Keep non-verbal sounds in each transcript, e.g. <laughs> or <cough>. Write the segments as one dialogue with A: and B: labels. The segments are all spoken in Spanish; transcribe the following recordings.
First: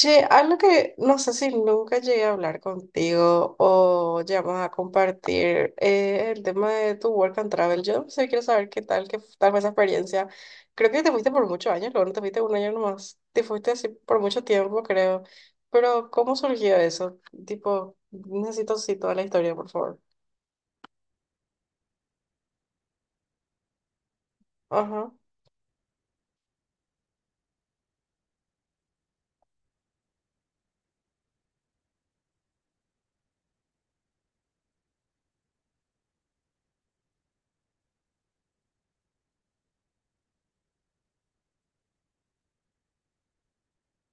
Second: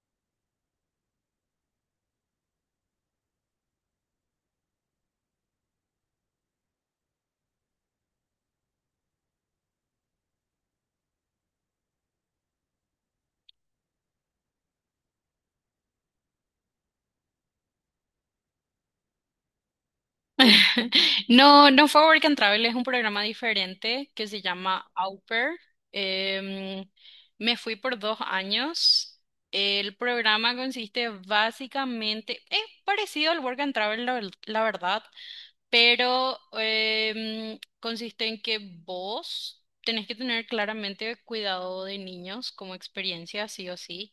A: Che, algo que no sé si nunca llegué a hablar contigo o llegamos a compartir el tema de tu work and travel. Yo sí quiero saber qué tal fue esa experiencia. Creo que te fuiste por muchos años, luego no te fuiste un año nomás. Te fuiste así por mucho tiempo, creo. Pero, ¿cómo surgió eso? Tipo, necesito sí toda la historia, por favor.
B: <laughs> No, no fue Work and Travel, es un programa diferente que se llama
A: Ajá.
B: Au Pair. Em, me fui por 2 años. El programa consiste básicamente, es parecido al Work and Travel, la verdad, pero consiste en que vos tenés que tener claramente cuidado de niños como experiencia, sí o sí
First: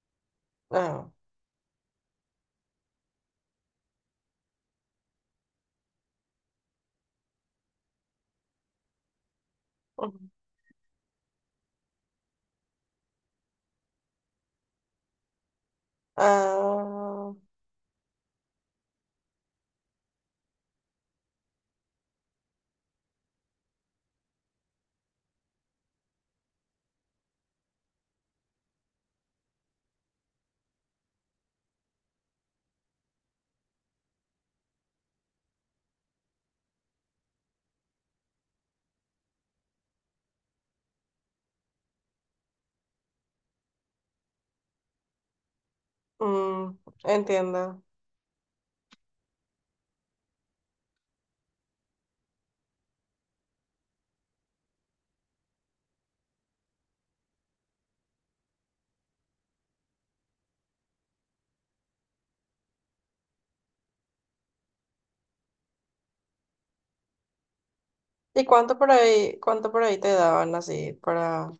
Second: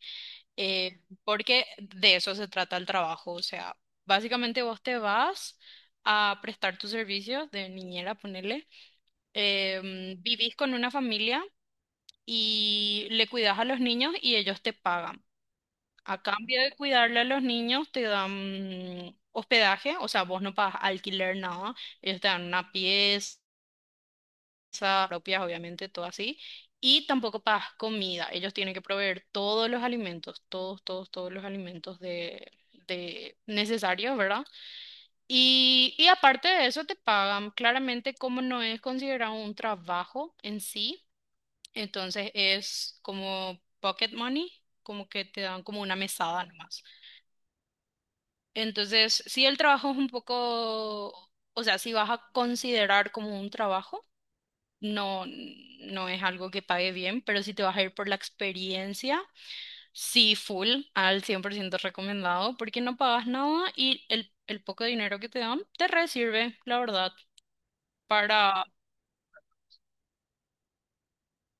A: Ah.
B: porque de eso se trata el trabajo. O sea, básicamente vos te vas a prestar tus servicios de niñera, ponele.
A: Ujú.
B: Vivís con una familia y le cuidas a los niños y ellos te pagan. A cambio de cuidarle a
A: Ah.
B: los niños, te dan hospedaje, o sea, vos no pagas alquiler, nada. Ellos te dan una pieza casa propias, obviamente, todo así. Y tampoco pagas comida. Ellos tienen que proveer todos los alimentos, todos, todos, todos los alimentos de necesarios, ¿verdad? Y aparte de eso te pagan. Claramente, como no es considerado un trabajo en sí, entonces es como pocket money, como que te dan como una mesada
A: Mm,
B: nomás.
A: entiendo.
B: Entonces, si el trabajo es un poco, o sea, si vas a considerar como un trabajo. No, no es algo que pague bien, pero si te vas a ir por la experiencia, sí, full, al 100% recomendado, porque no pagas nada y el poco dinero que te dan te re sirve, la verdad,
A: ¿Y
B: para.
A: cuánto por ahí te daban así para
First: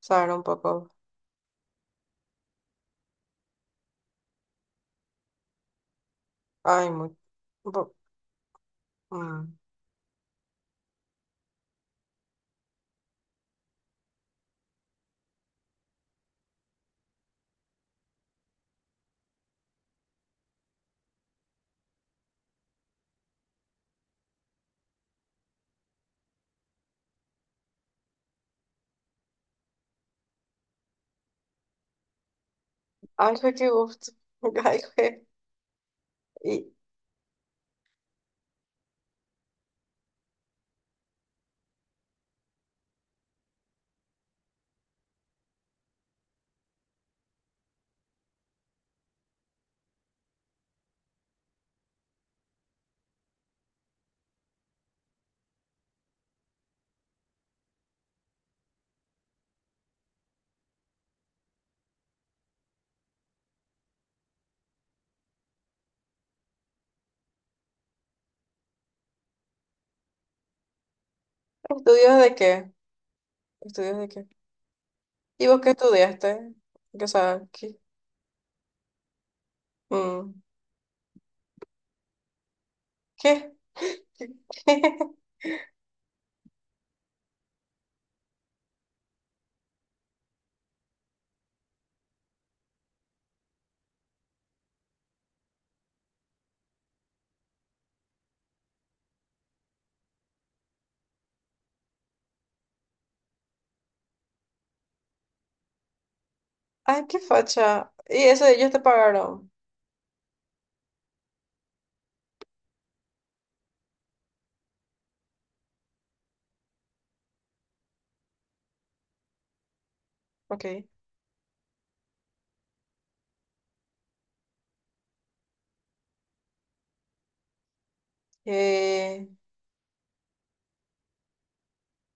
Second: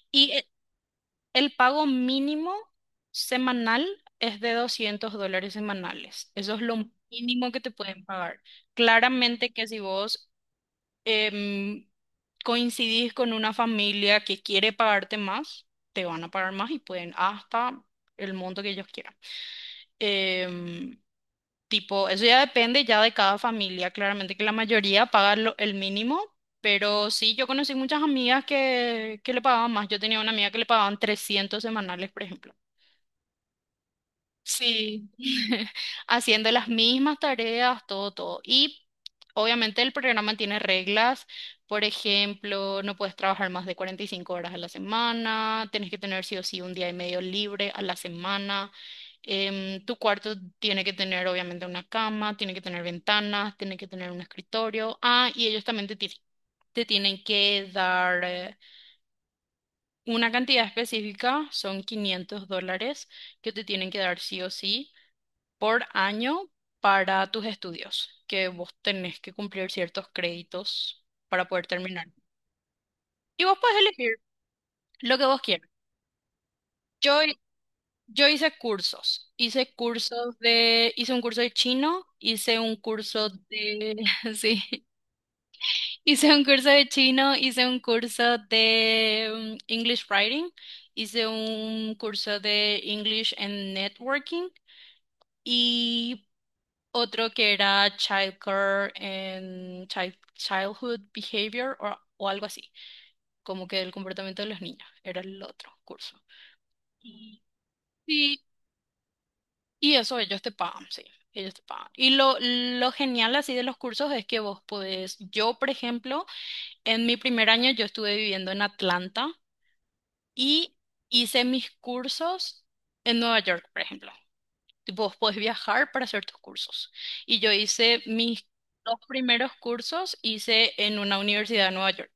A: saber
B: Y
A: un
B: e-
A: poco?
B: el pago mínimo semanal es de $200 semanales. Eso es lo
A: Ay, muy...
B: mínimo que te
A: bo-
B: pueden pagar. Claramente
A: mm.
B: que si vos em, coincidís con una familia que quiere pagarte más, te van a pagar más y pueden hasta el monto que ellos quieran. Em, tipo, eso ya depende ya de cada familia. Claramente que la mayoría paga el mínimo, pero sí, yo conocí muchas amigas que le pagaban más. Yo tenía una amiga que le pagaban 300 semanales, por ejemplo.
A: Ay, fue qué gusto. <laughs> Ay,
B: Sí,
A: fue.
B: <laughs> haciendo
A: ¿Y
B: las mismas tareas, todo, todo. Y obviamente el programa tiene reglas, por ejemplo, no puedes trabajar más de 45 horas a la semana, tienes que tener sí o sí un día y medio libre a la semana, tu cuarto tiene que tener obviamente una cama, tiene que tener ventanas, tiene que tener un escritorio. Ah, y ellos también te tienen que dar una cantidad específica, son $500 que te tienen que dar sí o sí por año para tus estudios, que vos tenés que cumplir ciertos créditos para poder terminar.
A: estudios de qué?
B: Y vos podés
A: ¿Estudios de
B: elegir
A: qué?
B: lo que vos
A: ¿Y vos
B: quieras.
A: qué estudiaste? O
B: Yo, hi-
A: sea, ¿qué?
B: yo
A: Mm.
B: hice un curso de chino, hice un curso
A: ¿Qué?
B: de, <laughs> sí,
A: <laughs>
B: hice un curso de chino, hice un curso de English Writing, hice un curso de English and Networking. Y otro que era Childcare and Childhood Behavior o algo así, como que el comportamiento de los niños, era el otro curso.
A: Ay, qué
B: Y,
A: facha. Y
B: y,
A: eso ellos te pagaron.
B: y eso ellos te pagan, sí, ellos te pagan. Y lo genial así de los cursos es que vos podés, yo por ejemplo, en mi primer año yo estuve viviendo en Atlanta y
A: Ok.
B: hice mis cursos en Nueva York, por ejemplo. Tipo, <laughs> vos podés viajar para hacer tus cursos. Y yo hice mis dos
A: Eh,
B: primeros cursos, hice en una universidad de Nueva York.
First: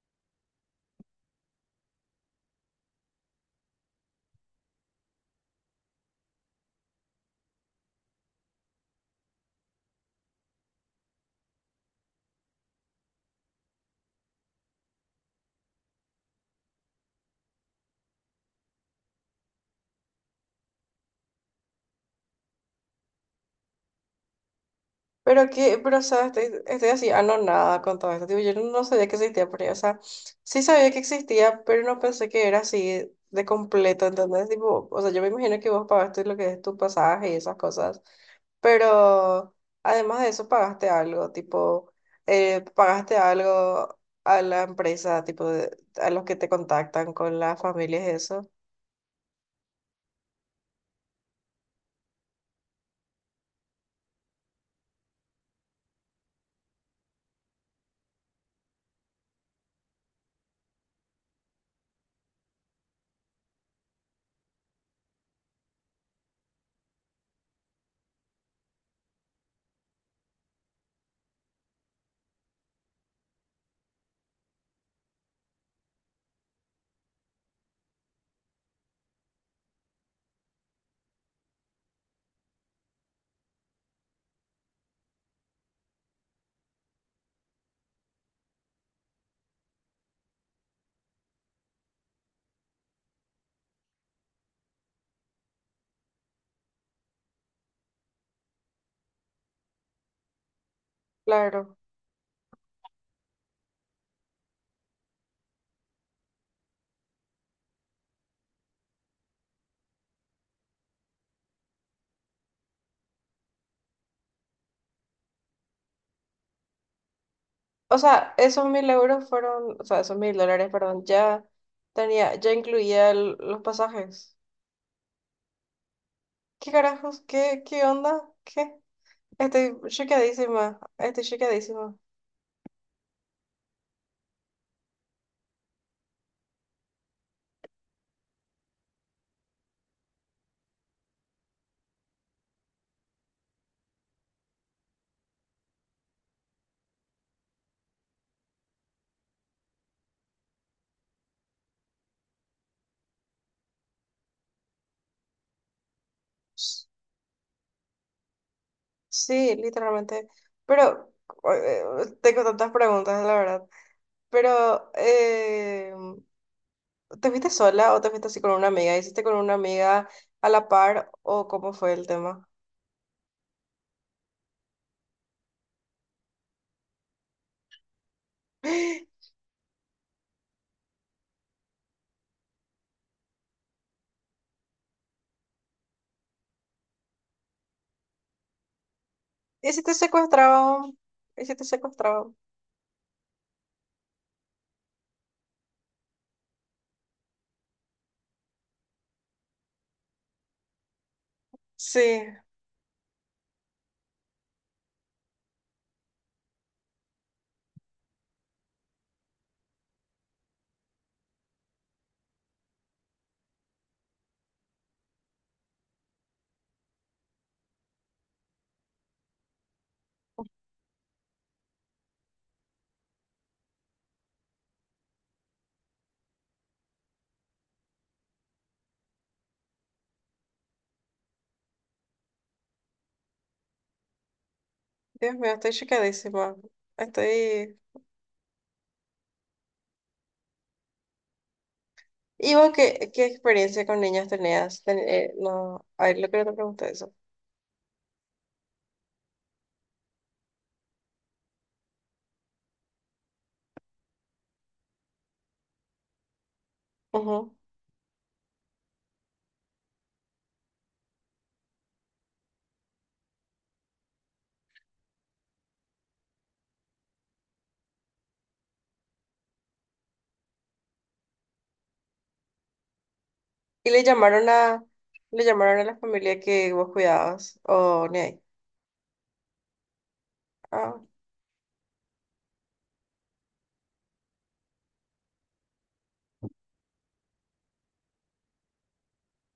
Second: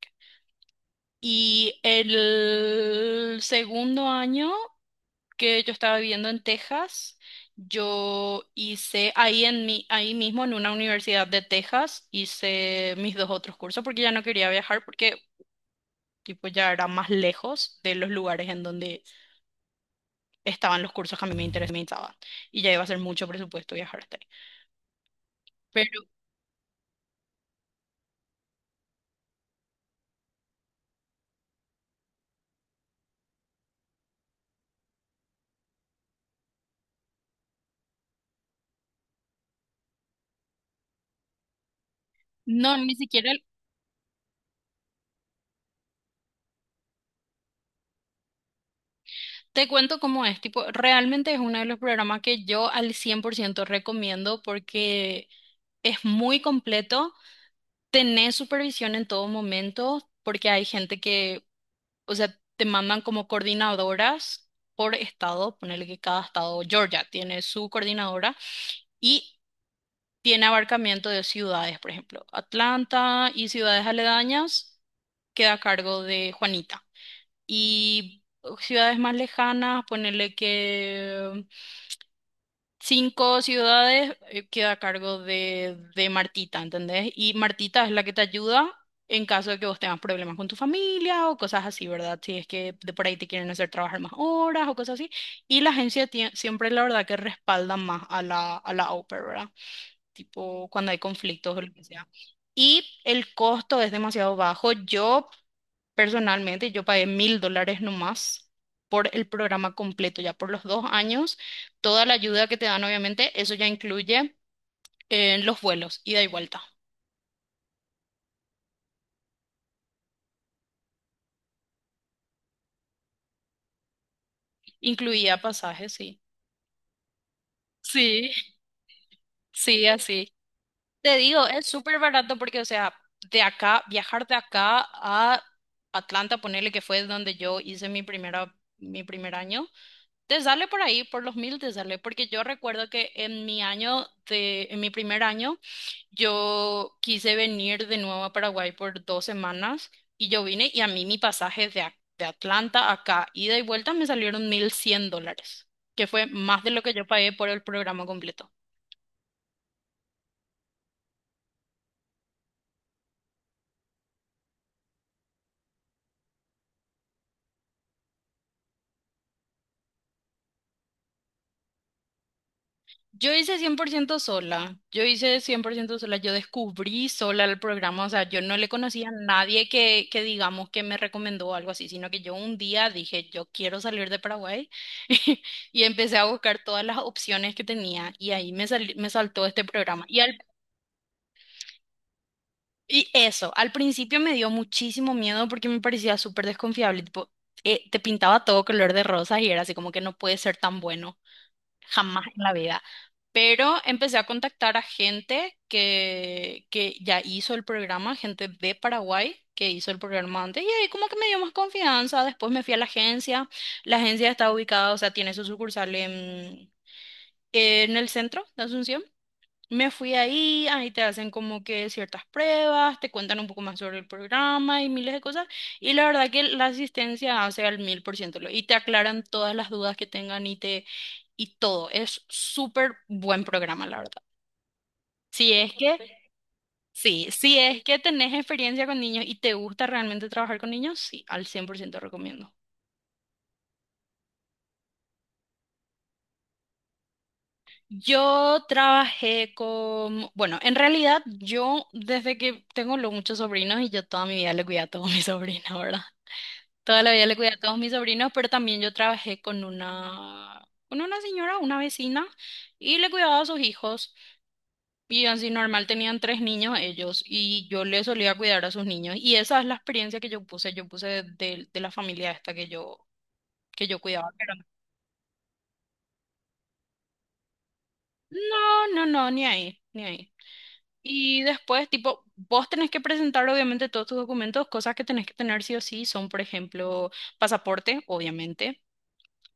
B: Y el segundo año que yo estaba viviendo en Texas, yo hice ahí, en mi, ahí mismo en una universidad de Texas, hice mis dos otros cursos porque ya no quería viajar porque tipo, ya era más lejos de los lugares en donde estaban los cursos que a mí me interesaban. Y ya iba a ser mucho presupuesto viajar hasta
A: Pero que,
B: ahí.
A: pero o sea, estoy así anonada con todo esto. Tipo, yo no sabía que existía pero ahí. O sea, sí sabía que existía, pero no pensé que era así de completo, ¿entendés? Tipo, o sea, yo me imagino que vos pagaste lo que es tu pasaje y esas cosas. Pero además de eso, pagaste algo, tipo,
B: No, ni
A: pagaste
B: siquiera el-
A: algo a la empresa, tipo, de- a los que te contactan con las familias, eso.
B: te cuento cómo es. Tipo, realmente es uno de los programas que yo al 100% recomiendo porque es muy completo. Tenés supervisión en todo momento porque hay gente que, o sea, te mandan como coordinadoras por estado. Ponerle que cada estado, Georgia, tiene su coordinadora y tiene abarcamiento de ciudades, por ejemplo, Atlanta y ciudades aledañas queda a cargo de Juanita. Y ciudades más lejanas, ponerle que cinco ciudades queda a cargo de Martita, ¿entendés? Y Martita es la que te ayuda en caso de que vos tengas problemas con tu familia o cosas así, ¿verdad? Si es que de por ahí te quieren hacer trabajar más horas o cosas así. Y la agencia siempre, la verdad, que respalda más a la au pair, ¿verdad? Tipo cuando hay conflictos o lo
A: Claro.
B: que sea. Y el costo es demasiado bajo. Yo Personalmente, yo pagué $1,000 nomás por el programa completo, ya por los 2 años. Toda la ayuda que te dan, obviamente, eso ya incluye los vuelos, ida y vuelta.
A: O sea, esos 1000 euros fueron, o sea, esos 1000 dólares, perdón, ya tenía, ya incluía el- los pasajes.
B: Incluía pasajes, sí.
A: ¿Qué carajos? ¿Qué, qué onda?
B: Sí,
A: ¿Qué? Estoy
B: sí, así.
A: choqueadísima,
B: Te
A: estoy
B: digo, es
A: choqueadísima.
B: súper barato porque, o sea, de acá, viajar de acá a Atlanta, ponerle que fue donde yo hice mi primer año, te sale por ahí, por los 1,000 te sale, porque yo recuerdo que en mi primer año, yo quise venir de nuevo a Paraguay por 2 semanas y yo vine y a mí mi pasaje de Atlanta a acá, ida y vuelta, me salieron $1,100, que fue más de lo
A: S-
B: que yo pagué por el programa completo.
A: Sí, literalmente. Pero eh, tengo tantas preguntas, la verdad. Pero, ¿te fuiste sola o te fuiste así con una amiga? ¿Hiciste con una amiga a la par o cómo fue el tema?
B: Yo hice 100% sola, yo hice 100% sola, yo descubrí sola el programa, o sea, yo no
A: <gasps>
B: le
A: ¿Y
B: conocía a nadie que digamos que me recomendó o algo así, sino que yo un día dije, yo quiero salir de Paraguay. <laughs> Y empecé a buscar todas las opciones que tenía y ahí me saltó este
A: si te
B: programa.
A: secuestraban? ¿Y si te secuestraban?
B: Y eso, al principio me dio muchísimo miedo porque me parecía súper desconfiable, tipo, te pintaba todo color de rosas y era así como que no puede ser tan bueno,
A: Sí.
B: jamás en la vida. Pero empecé a contactar a gente que ya hizo el programa, gente de Paraguay que hizo el programa antes, y ahí como que me dio más confianza. Después me fui a la agencia está ubicada, o sea, tiene su sucursal en el centro de Asunción. Me fui ahí, ahí te hacen como que ciertas pruebas, te cuentan un poco más sobre el programa y miles de cosas. Y la verdad que la asistencia hace al 1000% y te aclaran todas las dudas que tengan y te y todo. Es súper buen programa, la verdad.
A: Dios mío,
B: Si es
A: estoy
B: que,
A: chocadísima.
B: sí, si
A: Estoy.
B: es que tenés experiencia con niños y te gusta realmente trabajar con niños, sí, al 100% recomiendo.
A: ¿Y vos qué, qué experiencia con niños tenías? Ten- no, a ver, lo que no te pregunté eso.
B: Yo trabajé con, bueno, en realidad yo desde que tengo los muchos sobrinos y yo toda mi vida le cuidé a todos mis <laughs> sobrinos, ¿verdad? Toda la vida le cuidé
A: Ujú.
B: a todos mis sobrinos, pero también yo trabajé con una señora, una vecina, y le cuidaba a sus hijos. Y así normal tenían tres niños ellos, y yo le solía cuidar a sus niños. Y esa es la experiencia que yo puse de la familia esta que
A: ¿Y
B: yo cuidaba. Pero
A: le llamaron a la familia que vos cuidabas? ¿O ni ahí?
B: no, no, no, ni ahí, ni ahí.
A: Ah,
B: Y después, tipo, vos tenés que presentar obviamente todos tus documentos, cosas que tenés que tener sí o sí son, por ejemplo, pasaporte, obviamente.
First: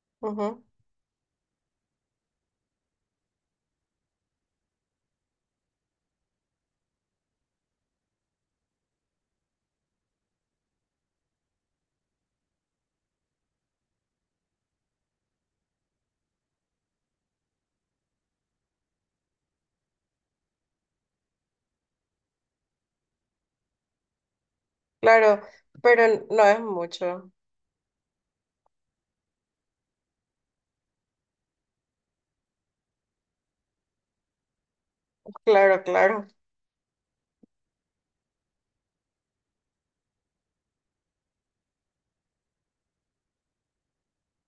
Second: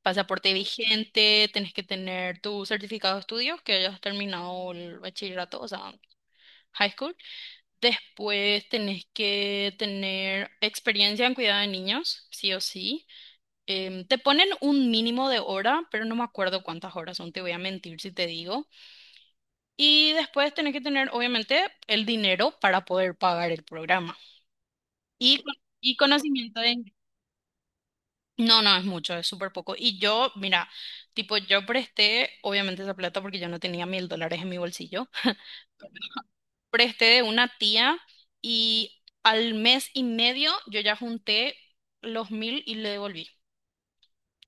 B: Pasaporte
A: ujú.
B: vigente, tenés que tener tu certificado de estudios, que hayas terminado el bachillerato, o sea, high school. Después tenés que tener experiencia en cuidado de niños, sí o sí. Te ponen un mínimo de hora, pero no me acuerdo cuántas horas son, te voy a mentir si te digo. Y después tenés que tener, obviamente, el dinero para poder pagar el programa. Y,
A: Claro,
B: y
A: pero no
B: conocimiento
A: es
B: de.
A: mucho.
B: No, no, es mucho, es súper poco. Y yo, mira, tipo, yo presté, obviamente esa plata porque yo no tenía $1,000 en mi bolsillo, <laughs>
A: Claro, claro.
B: presté de una tía y al mes y medio yo ya junté los 1,000 y le devolví.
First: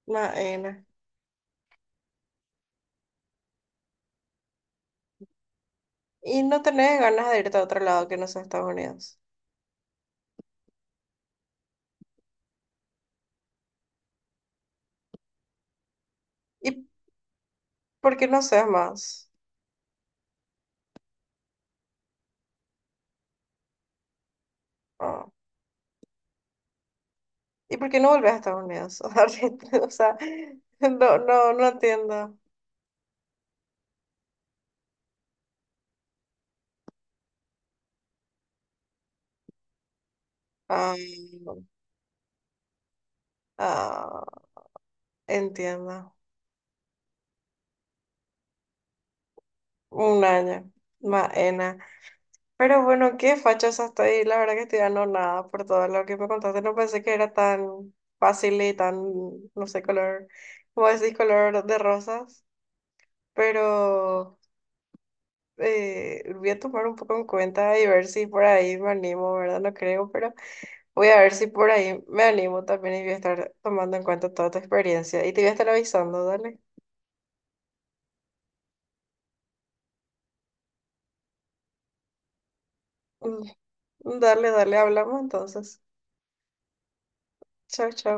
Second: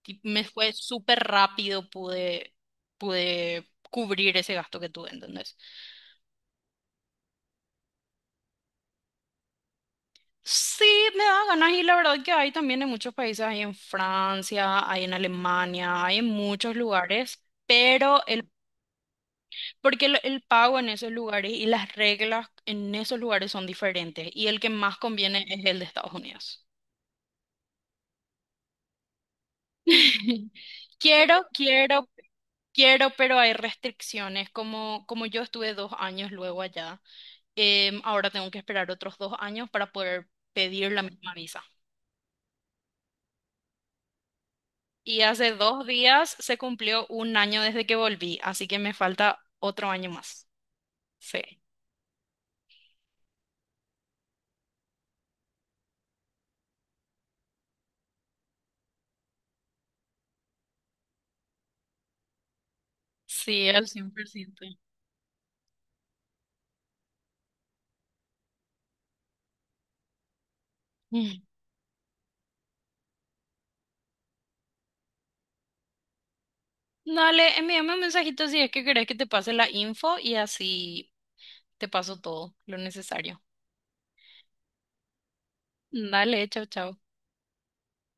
B: Me
A: Maena.
B: fue súper rápido, pude cubrir ese gasto que tuve, ¿entendés?
A: ¿Y no tenés ganas de irte a otro lado que no sea Estados Unidos?
B: Sí, me da ganas y la verdad que hay también en muchos países, hay en Francia, hay en Alemania, hay en muchos
A: ¿Y
B: lugares.
A: por
B: Pero
A: qué no
B: el
A: seas más?
B: Porque el pago en esos lugares y las reglas en esos lugares son diferentes y el que más
A: Ah.
B: conviene es el de Estados Unidos.
A: ¿Y por qué no volvés a Estados Unidos? <laughs> O sea,
B: <laughs>
A: no,
B: Quiero,
A: no, no
B: quiero,
A: entiendo.
B: quiero, pero hay restricciones. Como yo estuve 2 años luego allá, ahora tengo que esperar otros 2 años para poder pedir
A: Ah,
B: la misma visa.
A: ah,
B: Y hace dos
A: entiendo.
B: días se cumplió un año desde que volví, así que me falta otro año
A: Un
B: más.
A: año.
B: Sí,
A: Maena. Pero bueno, qué fachosa estoy. La verdad que estoy nada por todo lo que me contaste. No pensé que era tan fácil y tan, no sé, color, como decís, color de rosas.
B: sí, al cien por
A: Pero
B: ciento.
A: voy a tomar un poco en cuenta y ver si por ahí me animo, ¿verdad? No creo, pero voy a ver si por ahí me animo también y voy a estar tomando en cuenta toda tu experiencia. Y te voy a estar avisando, dale.
B: Dale, envíame un mensajito si es que querés que te pase la info y así te paso todo lo necesario.
A: Dale, dale, hablamos entonces.
B: Dale, chao, chao.
A: Chao, chao.